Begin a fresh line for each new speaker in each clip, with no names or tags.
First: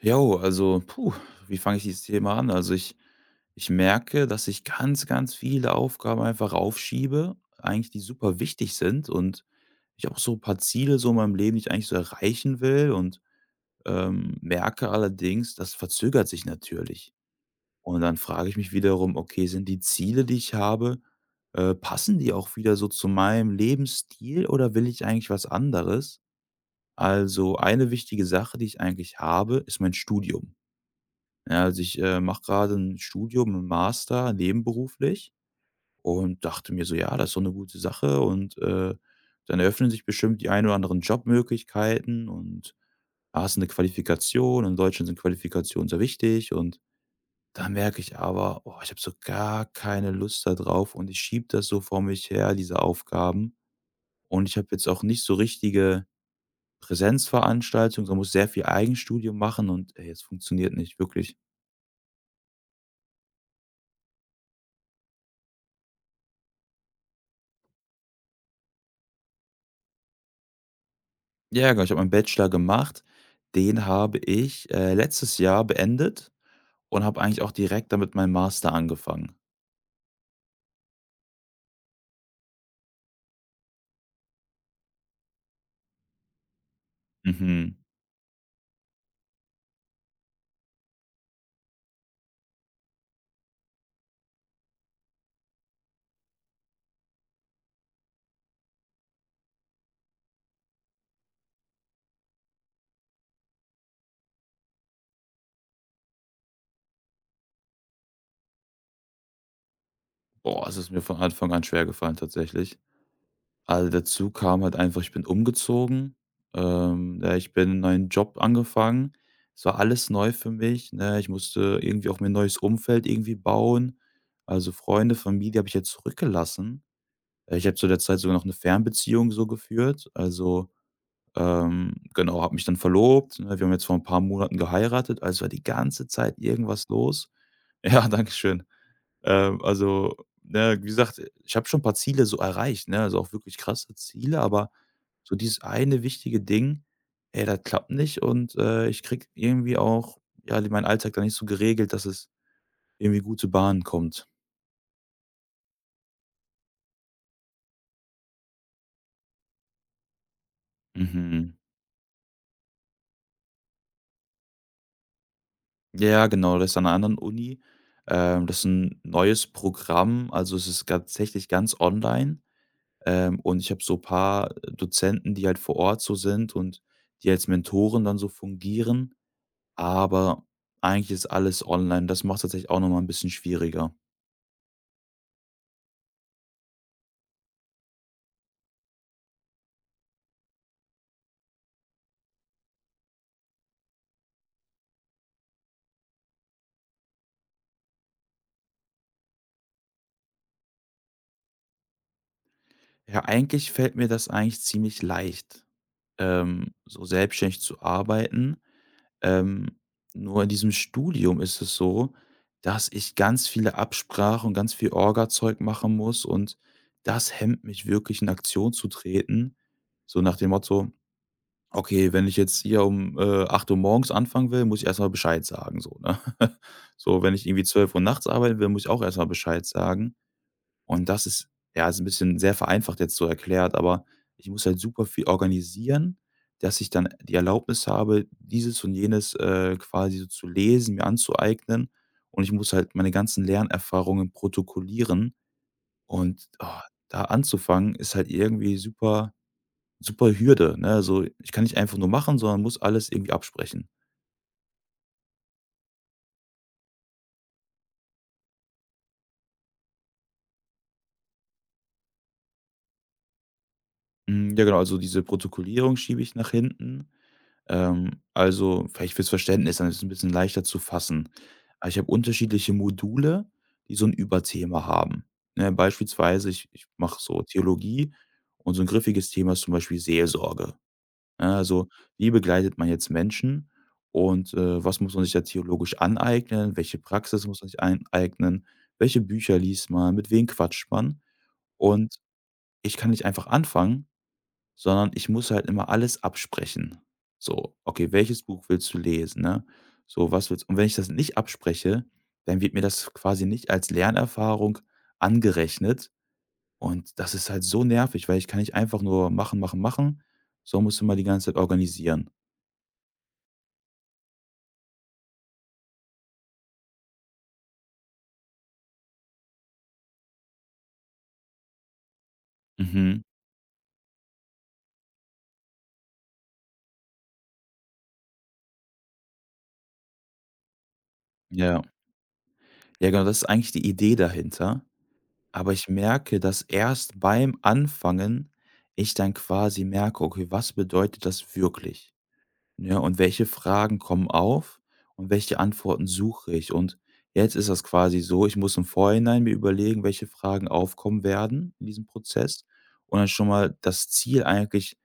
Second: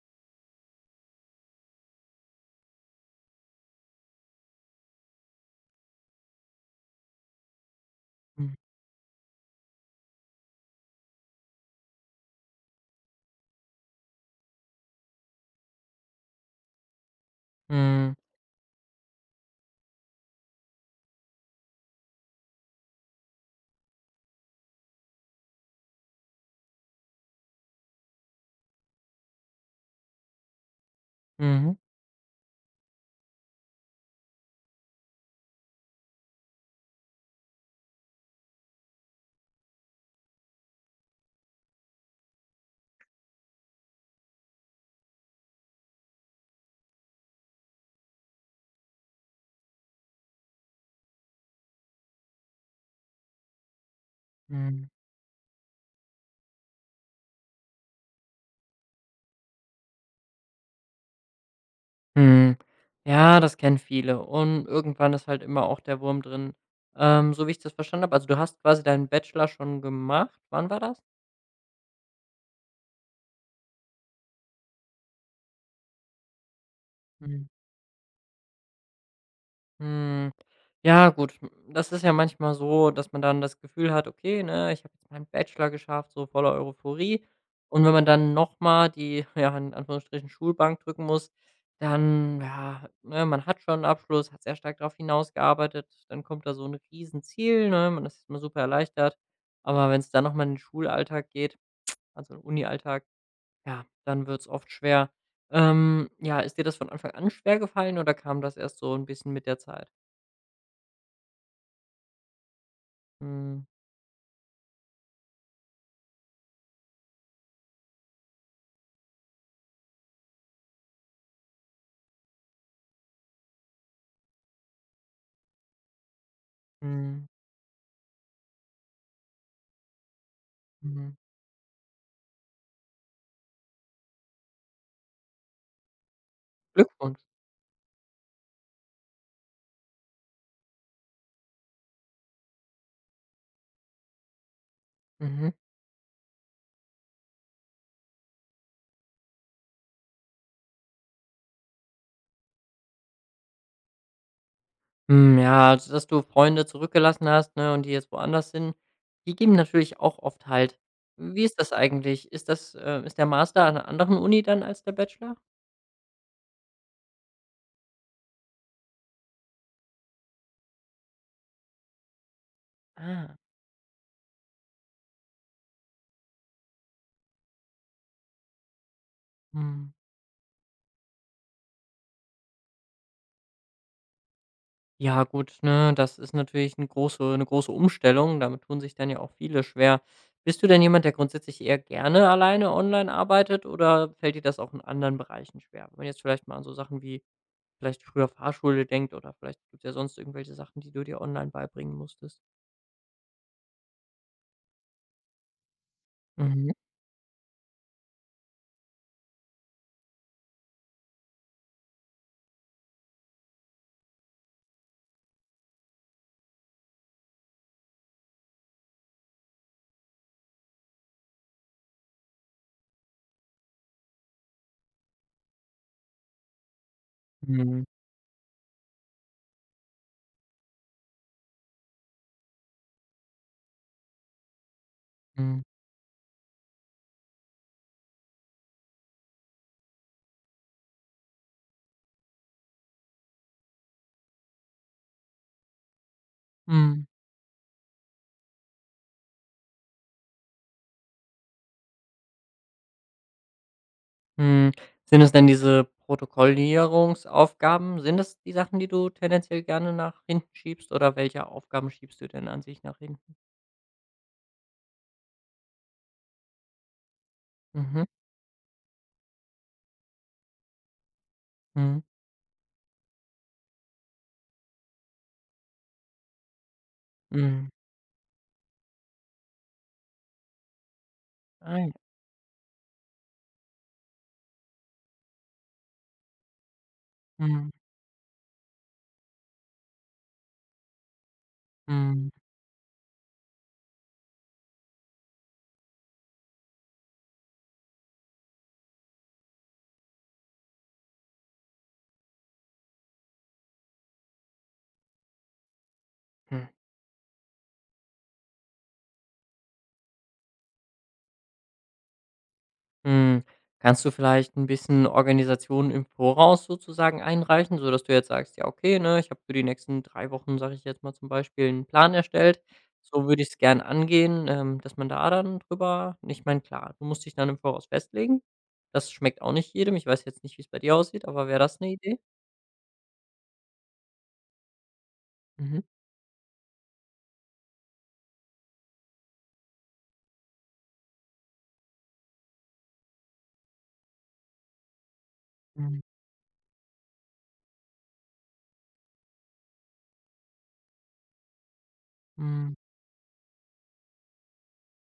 Jo, also, puh, wie fange ich dieses Thema an? Also, ich merke, dass ich ganz, ganz viele Aufgaben einfach aufschiebe, eigentlich die super
Mhm.
wichtig sind, und ich auch so ein paar Ziele so in meinem Leben, die ich eigentlich so erreichen will, und merke allerdings, das verzögert sich natürlich. Und
Mhm.
dann frage ich mich wiederum: „Okay, sind die Ziele, die ich habe, passen die auch wieder so zu meinem Lebensstil oder will ich eigentlich was anderes?" Also, eine wichtige Sache, die ich eigentlich habe, ist mein Studium. Ja,
Mhm.
also ich mache gerade ein Studium, 'n Master nebenberuflich, und dachte mir so: „Ja, das ist so eine gute Sache und dann eröffnen sich bestimmt die ein oder anderen Jobmöglichkeiten, und hast eine Qualifikation. In Deutschland sind Qualifikationen sehr wichtig." Und dann merke ich aber: „Oh, ich habe so gar keine Lust da drauf", und ich schiebe das so vor mich her, diese Aufgaben. Und ich habe jetzt
Mhm.
auch nicht so richtige Präsenzveranstaltungen, sondern muss sehr viel Eigenstudium machen, und ey, es funktioniert nicht wirklich.
Mhm. Ja, das kennen viele und irgendwann ist halt immer auch der Wurm drin. So wie ich das verstanden habe, also, du hast quasi deinen Bachelor schon gemacht. Wann war das?
Ja, genau. Ich habe meinen Bachelor gemacht. Den habe ich letztes Jahr beendet und habe eigentlich auch direkt damit meinen Master angefangen.
Hm, ja gut, das ist ja manchmal so, dass man dann das Gefühl hat: „Okay, ne, ich habe jetzt meinen Bachelor geschafft“, so voller Euphorie.
Mhm.
Und wenn man dann noch mal die, ja, in Anführungsstrichen Schulbank drücken muss, dann ja, ne, man hat schon einen Abschluss, hat sehr stark darauf hinausgearbeitet, dann kommt da so 'n Riesenziel, ne? Man ist erstmal super erleichtert. Aber wenn es dann noch mal in den Schulalltag geht, also in den Unialltag, ja, dann wird es oft schwer. Ja, ist dir das von Anfang an schwer gefallen oder kam das erst so ein bisschen mit der Zeit?
Boah, es ist mir von Anfang an schwergefallen tatsächlich.
Mhm,
Also, dazu kam halt einfach: ich bin umgezogen, ja, ich bin einen neuen Job angefangen. Es war alles neu für mich, ne? Ich musste irgendwie auch mir ein neues Umfeld irgendwie bauen. Also, Freunde, Familie habe ich jetzt zurückgelassen.
mhm,
Ich habe zu der Zeit sogar noch eine Fernbeziehung so geführt. Also,
mhm.
Genau, habe mich dann verlobt, ne? Wir haben jetzt vor ein paar Monaten geheiratet, also war die ganze Zeit irgendwas
Glückwunsch.
los. Ja, danke schön. Also, ne, wie gesagt, ich habe schon 'n paar Ziele so erreicht, ne, also auch wirklich krasse Ziele, aber so
Mhm.
dieses eine wichtige Ding, ey, das klappt nicht, und ich krieg irgendwie auch, ja, meinen Alltag da nicht so geregelt, dass es irgendwie gute zu Bahnen kommt.
Hm, ja, also, dass du Freunde zurückgelassen hast, ne, und die jetzt woanders sind, die geben natürlich auch oft Halt. Wie
Mhm.
ist das eigentlich? Ist der Master an einer anderen Uni dann als der Bachelor?
Ja, genau, das ist an 'ner anderen Uni. Das ist ein neues Programm, also es ist tatsächlich ganz online.
Ah,
Und ich habe so ein paar Dozenten, die halt vor Ort so sind und die als Mentoren dann so fungieren,
mhm.
aber eigentlich ist alles online. Das macht es tatsächlich auch noch mal 'n bisschen schwieriger.
Ja gut, ne, das ist natürlich eine große Umstellung. Damit tun sich dann ja auch viele schwer. Bist du denn jemand, der grundsätzlich eher gerne alleine online arbeitet oder fällt dir das auch in anderen Bereichen schwer? Wenn man jetzt vielleicht mal an so Sachen wie vielleicht früher Fahrschule denkt oder vielleicht gibt's ja sonst irgendwelche Sachen, die du dir online beibringen musstest.
Ja, eigentlich fällt mir das eigentlich ziemlich leicht,
Mhm.
so selbstständig zu arbeiten. Ähm, nur in diesem Studium ist es so, dass ich ganz viele Absprachen und ganz viel Orgazeug machen muss, und das hemmt mich wirklich, in Aktion zu treten. So nach dem Motto: Okay, wenn ich jetzt hier um 8 Uhr morgens anfangen will, muss ich erstmal Bescheid sagen so, ne? So, wenn ich irgendwie
Mhm.
12 Uhr nachts arbeiten will, muss ich auch erstmal Bescheid sagen. Und das ist, ja, ist ein bisschen sehr vereinfacht jetzt so erklärt, aber ich muss halt super viel
Mhm.
organisieren, dass ich dann die Erlaubnis habe, dieses und jenes quasi so zu lesen, mir anzueignen. Und ich muss halt meine ganzen Lernerfahrungen protokollieren, und
Mhm.
da anzufangen, ist halt irgendwie super super Hürde, ne? Also, ich kann nicht einfach nur machen, sondern muss alles irgendwie absprechen.
Mhm. Sind es denn diese Protokollierungsaufgaben? Sind das die Sachen, die du tendenziell gerne nach hinten schiebst oder welche Aufgaben schiebst du denn an sich nach hinten?
Hm, ja, genau, also diese Protokollierung schiebe ich nach hinten.
Mhm.
Also, vielleicht fürs Verständnis, dann ist es ein bisschen leichter zu fassen. Aber ich
Mhm.
habe unterschiedliche Module, die so ein Überthema haben, ne? Beispielsweise, ich mache so
Mhm.
Theologie, und so ein griffiges Thema ist zum Beispiel Seelsorge. Ne,
Ah
also,
ja.
wie begleitet man jetzt Menschen, und was muss man sich da theologisch aneignen? Welche Praxis muss man
Mhm.
sich aneignen? Welche Bücher liest man? Mit wem quatscht man? Und
Mhm.
ich kann nicht einfach anfangen, sondern ich muss halt immer alles absprechen. So: „Okay, welches Buch willst du lesen", ne? So, was willst, und wenn ich das nicht abspreche, dann wird mir das quasi nicht als Lernerfahrung angerechnet,
Mhm.
und das ist halt so nervig, weil ich kann nicht einfach nur machen, machen, machen, sondern muss immer die ganze Zeit organisieren.
Hm, kannst du vielleicht ein bisschen Organisation im Voraus sozusagen einreichen, sodass du jetzt sagst: „Ja, okay, ne, ich habe für die nächsten 3 Wochen“, sage ich jetzt mal zum Beispiel, einen Plan erstellt.
Mhm.
So würde ich es gern angehen“, dass man da dann drüber und ich meine, klar, du musst dich dann im Voraus festlegen. Das schmeckt auch nicht jedem. Ich weiß jetzt nicht, wie es bei dir aussieht, aber wäre das
Ja.
eine Idee?
Ja, genau, das ist eigentlich die Idee dahinter. Aber
Mhm.
ich merke, dass erst beim Anfangen ich dann quasi merke: „Okay, was bedeutet das wirklich?" Ja. Und welche Fragen kommen auf, und welche
Mhm.
Antworten suche ich? Und jetzt ist das quasi so, ich muss im Vorhinein mir überlegen, welche Fragen aufkommen werden in diesem Prozess
Mhm.
und dann schon mal das Ziel eigentlich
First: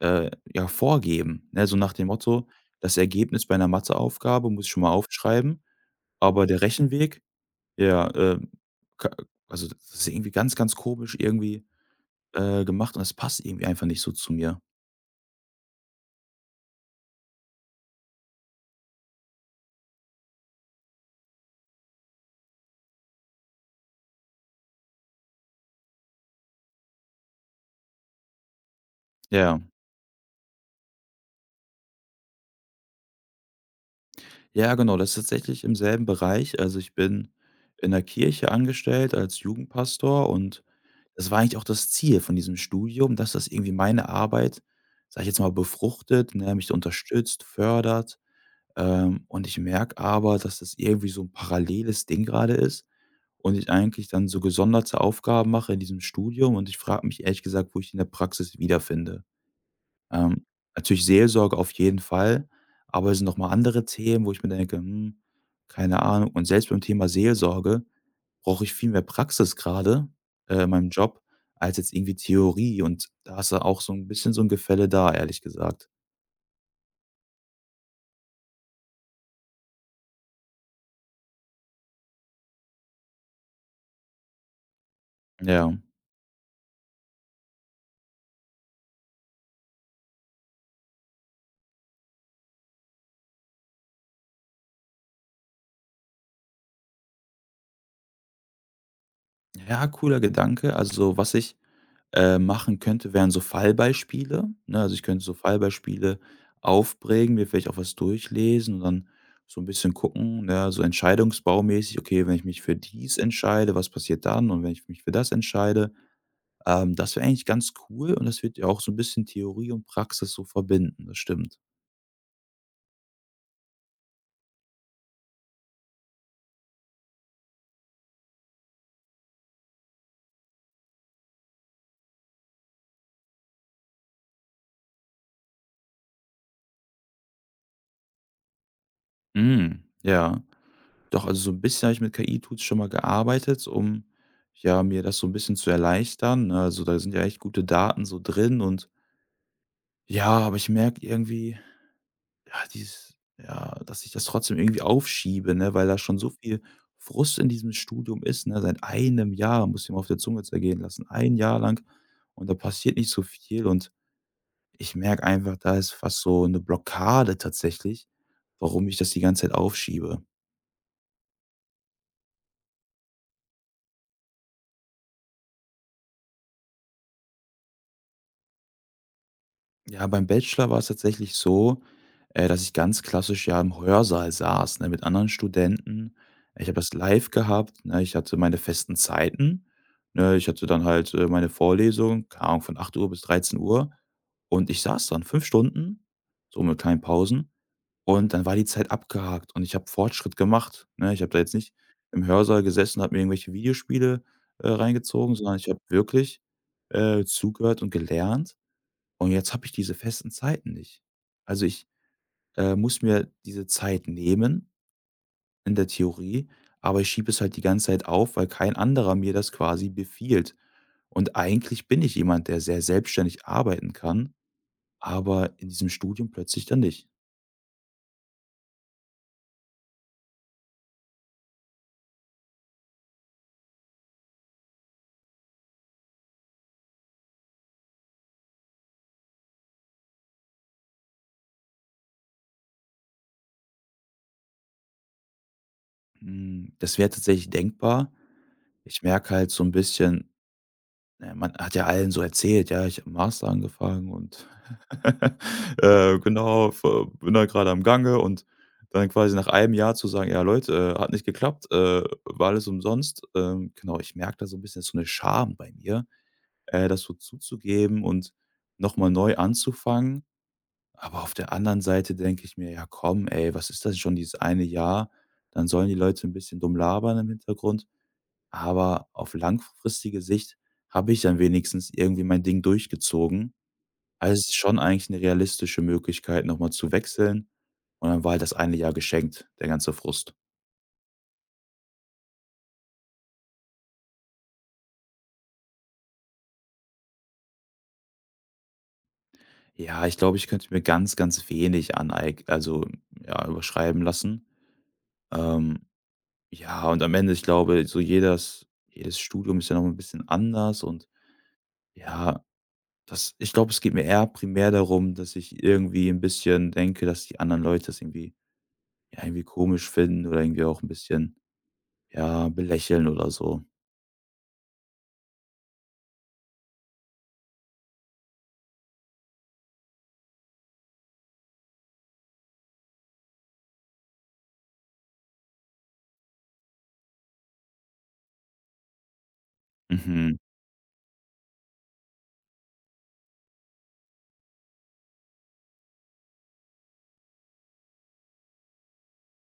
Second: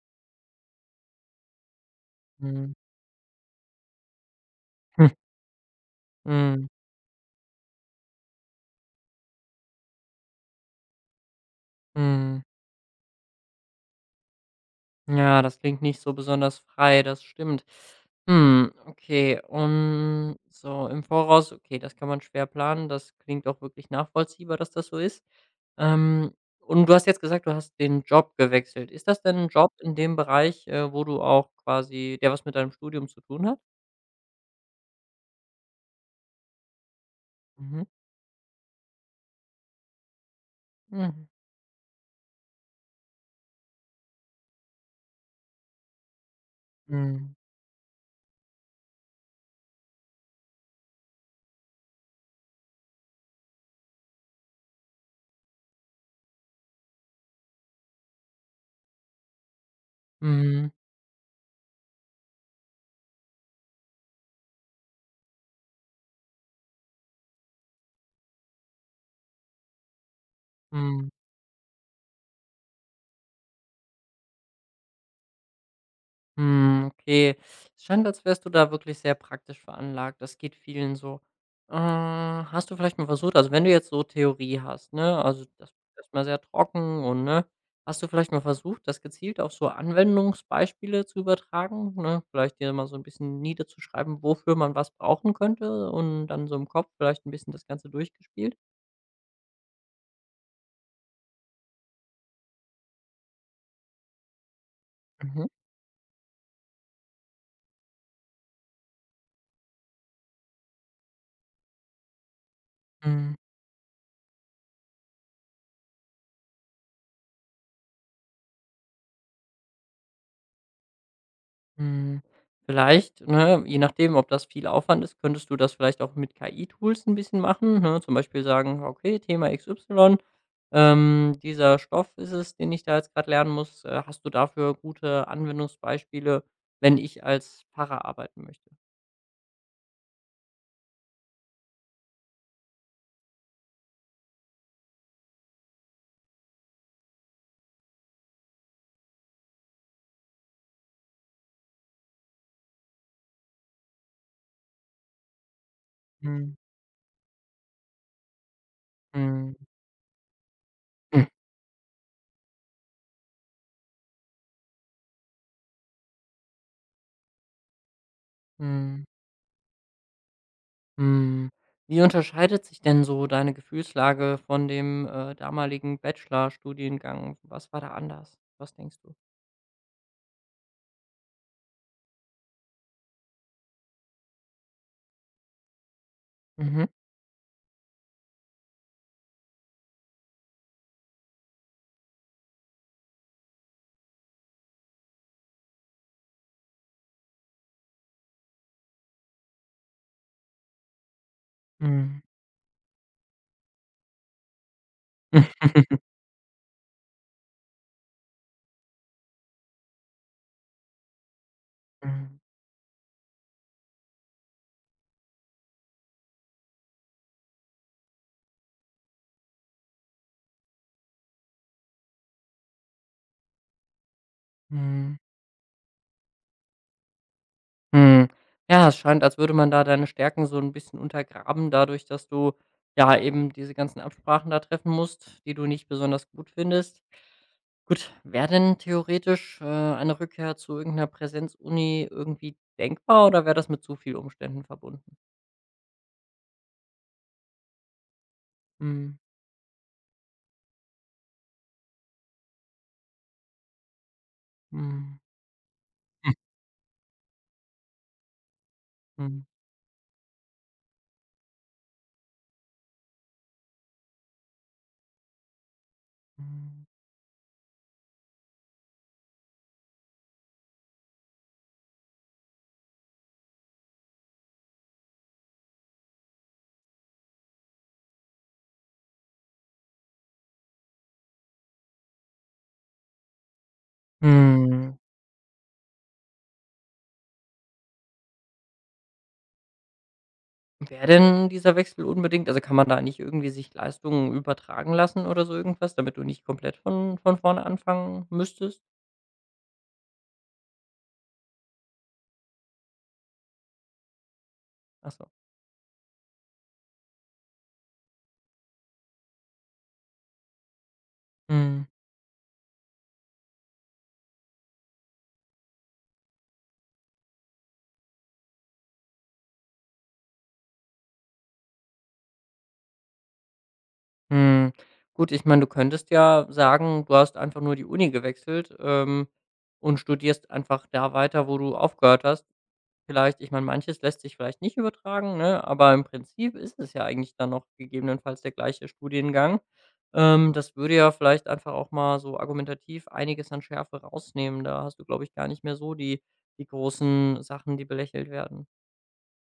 Ja, vorgeben, ne? So nach dem Motto:
Mhm.
„Das Ergebnis bei einer Matheaufgabe muss ich schon mal aufschreiben, aber der
Mhm.
Rechenweg, ja, ka also, das ist irgendwie ganz, ganz komisch irgendwie
Mhm.
gemacht, und es passt irgendwie einfach nicht so zu mir."
Ja, das klingt nicht so besonders frei, das stimmt. Hm, okay. Und so im Voraus, okay, das kann man schwer planen. Das klingt auch wirklich nachvollziehbar, dass das so ist. Ähm, und du hast jetzt gesagt, du hast den Job gewechselt. Ist das denn ein
Ja.
Job in dem Bereich, wo du auch quasi der was mit deinem Studium zu tun hat?
Ja, genau, das ist tatsächlich im selben Bereich. Also, ich bin
Mhm.
in der Kirche angestellt als Jugendpastor, und
Mhm.
das war eigentlich auch das Ziel von diesem Studium, dass das irgendwie meine Arbeit, sage ich jetzt mal, befruchtet, ne, mich
Mhm.
unterstützt, fördert. Und ich merke aber, dass das irgendwie so ein paralleles Ding gerade ist und ich eigentlich dann so gesonderte Aufgaben mache in diesem Studium, und ich frage mich ehrlich gesagt, wo ich die in der Praxis wiederfinde. Ähm,
Mhm.
natürlich Seelsorge auf jeden Fall, aber es sind noch mal andere Themen, wo ich mir denke: „Hm, keine Ahnung." Und selbst beim Thema Seelsorge brauche ich viel mehr Praxis gerade in meinem
Mhm.
Job als jetzt irgendwie Theorie, und da ist ja auch so ein bisschen so ein Gefälle da, ehrlich gesagt.
Hm, okay. Es scheint, als wärst du da wirklich sehr praktisch veranlagt. Das geht vielen so. Hast du vielleicht mal versucht, also wenn du jetzt so Theorie hast, ne, also
Ja.
das ist erstmal sehr trocken und ne, hast du vielleicht mal versucht, das gezielt auf so Anwendungsbeispiele zu übertragen, ne? Vielleicht dir mal so ein bisschen niederzuschreiben, wofür man was brauchen könnte und dann so im Kopf vielleicht ein bisschen das Ganze durchgespielt?
Ja, cooler Gedanke. Also, was ich machen könnte, wären so Fallbeispiele, ne? Also, ich könnte so Fallbeispiele aufprägen, mir vielleicht auch was durchlesen und dann so ein bisschen gucken, ne, so entscheidungsbaumäßig: „Okay, wenn ich mich für dies
Mhm.
entscheide, was passiert dann? Und wenn ich mich für das entscheide?" Das wäre eigentlich ganz cool, und das wird ja auch so ein bisschen Theorie und Praxis so verbinden, das stimmt.
Hm, vielleicht, ne, je nachdem, ob das viel Aufwand ist, könntest du das vielleicht auch mit KI-Tools ein bisschen machen, ne? Zum Beispiel sagen: „Okay, Thema XY, dieser Stoff ist es, den ich da jetzt gerade lernen muss. Hast du dafür gute Anwendungsbeispiele, wenn ich als Pfarrer arbeiten möchte?“
Mhm, ja. Doch, also, so ein bisschen habe ich mit KI-Tools schon mal gearbeitet, um, ja, mir das so ein bisschen zu erleichtern, ne? Also, da sind ja echt gute Daten so drin. Und ja, aber ich merke irgendwie, ja, dieses, ja, dass ich das trotzdem irgendwie aufschiebe, ne, weil da schon so
Mhm.
viel Frust in diesem Studium ist, ne? Seit einem
Mhm.
Jahr, muss ich mir auf der Zunge zergehen lassen,
Hm.
ein Jahr lang, und da passiert nicht so viel, und ich merke einfach, da ist fast so eine Blockade tatsächlich, warum ich
Mhm.
das die ganze Zeit aufschiebe.
Mhm. Wie unterscheidet sich denn so deine Gefühlslage von dem, damaligen Studiengang? Was war da anders? Was denkst du?
Ja, beim Bachelor war es tatsächlich so, dass ich ganz klassisch ja im Hörsaal saß, ne, mit anderen Studenten. Ich habe
Mhm.
das live gehabt, ne? Ich hatte meine festen Zeiten, ne? Ich hatte dann halt meine Vorlesung, keine Ahnung, von 8 Uhr bis 13 Uhr, und ich saß dann 5 Stunden, so mit kleinen Pausen, und dann war die Zeit abgehakt, und ich habe Fortschritt gemacht, ne? Ich habe da jetzt nicht
Mhm.
im Hörsaal gesessen und habe mir irgendwelche Videospiele reingezogen, sondern ich habe wirklich zugehört und gelernt, und jetzt habe ich diese festen Zeiten nicht. Also, ich
Mhm.
muss mir diese Zeit nehmen in der Theorie, aber ich schiebe es halt die ganze Zeit auf, weil kein anderer mir das quasi befiehlt. Und eigentlich bin ich jemand, der sehr selbstständig arbeiten kann,
Mhm.
aber in diesem Studium plötzlich dann nicht.
Mhm. Ja, es scheint, als würde man da deine Stärken so ein bisschen untergraben dadurch, dass du, ja, eben diese ganzen Absprachen da treffen musst, die du nicht besonders gut findest. Gut, wäre denn theoretisch, eine Rückkehr zu irgendeiner Präsenzuni irgendwie denkbar oder wäre das mit zu viel Umständen verbunden?
Hm, das wäre tatsächlich denkbar. Ich
Mhm.
merke halt so ein bisschen: ne, man hat ja allen so erzählt: „Ja, ich habe Master angefangen und,
Mhm.
genau, v bin da gerade am Gange", und dann quasi nach
Mhm.
einem Jahr zu sagen: „Ja, Leute, hat nicht geklappt, war alles umsonst." Genau, ich merke da so ein bisschen so eine Scham bei mir,
Mhm.
das so zuzugeben und nochmal neu anzufangen. Aber auf der anderen Seite denke ich mir: „Ja, komm, ey, was ist das schon dieses eine Jahr? Dann sollen die Leute ein bisschen dumm labern im Hintergrund." Aber auf langfristige Sicht habe ich dann wenigstens irgendwie mein Ding durchgezogen. Also, es ist schon
Mhm.
eigentlich 'ne realistische Möglichkeit, noch mal zu wechseln. Und dann war halt das eine Jahr geschenkt, der ganze Frust.
Wäre denn dieser Wechsel unbedingt also, kann man da nicht irgendwie sich Leistungen übertragen lassen oder so irgendwas, damit du nicht komplett von vorne anfangen müsstest?
Ja, ich glaube, ich könnte mir ganz, ganz wenig aneig, also, ja, überschreiben lassen.
Achso. So.
Ähm, ja, und am Ende, ich glaube, so jedes Studium ist ja noch mal 'n bisschen anders, und
Mhm,
ja, das, ich glaube, es geht mir eher primär darum, dass ich irgendwie 'n bisschen denke, dass die anderen Leute das irgendwie, ja, irgendwie komisch finden oder irgendwie auch ein bisschen, ja, belächeln oder so.
mhm. Gut, ich meine, du könntest ja sagen, du hast einfach nur die Uni gewechselt, und studierst einfach da weiter, wo du aufgehört hast. Vielleicht ich meine, manches lässt sich vielleicht nicht übertragen, ne, aber im Prinzip ist es ja eigentlich dann noch gegebenenfalls der gleiche Studiengang.
Mhm.
Das würde ja vielleicht einfach auch mal so argumentativ einiges an Schärfe rausnehmen. Da hast du, glaube ich, gar nicht mehr so die großen Sachen, die belächelt werden.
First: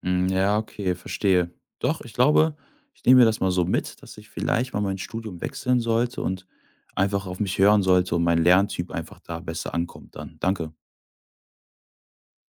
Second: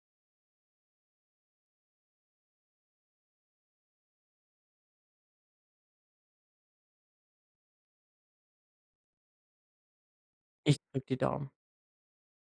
Hm, ja, okay, verstehe. Doch, ich glaube, ich nehme mir das mal so mit, dass ich vielleicht mal mein Studium wechseln sollte und einfach auf mich hören sollte und mein Lerntyp einfach da besser ankommt dann. Danke.
Ich drücke die Daumen.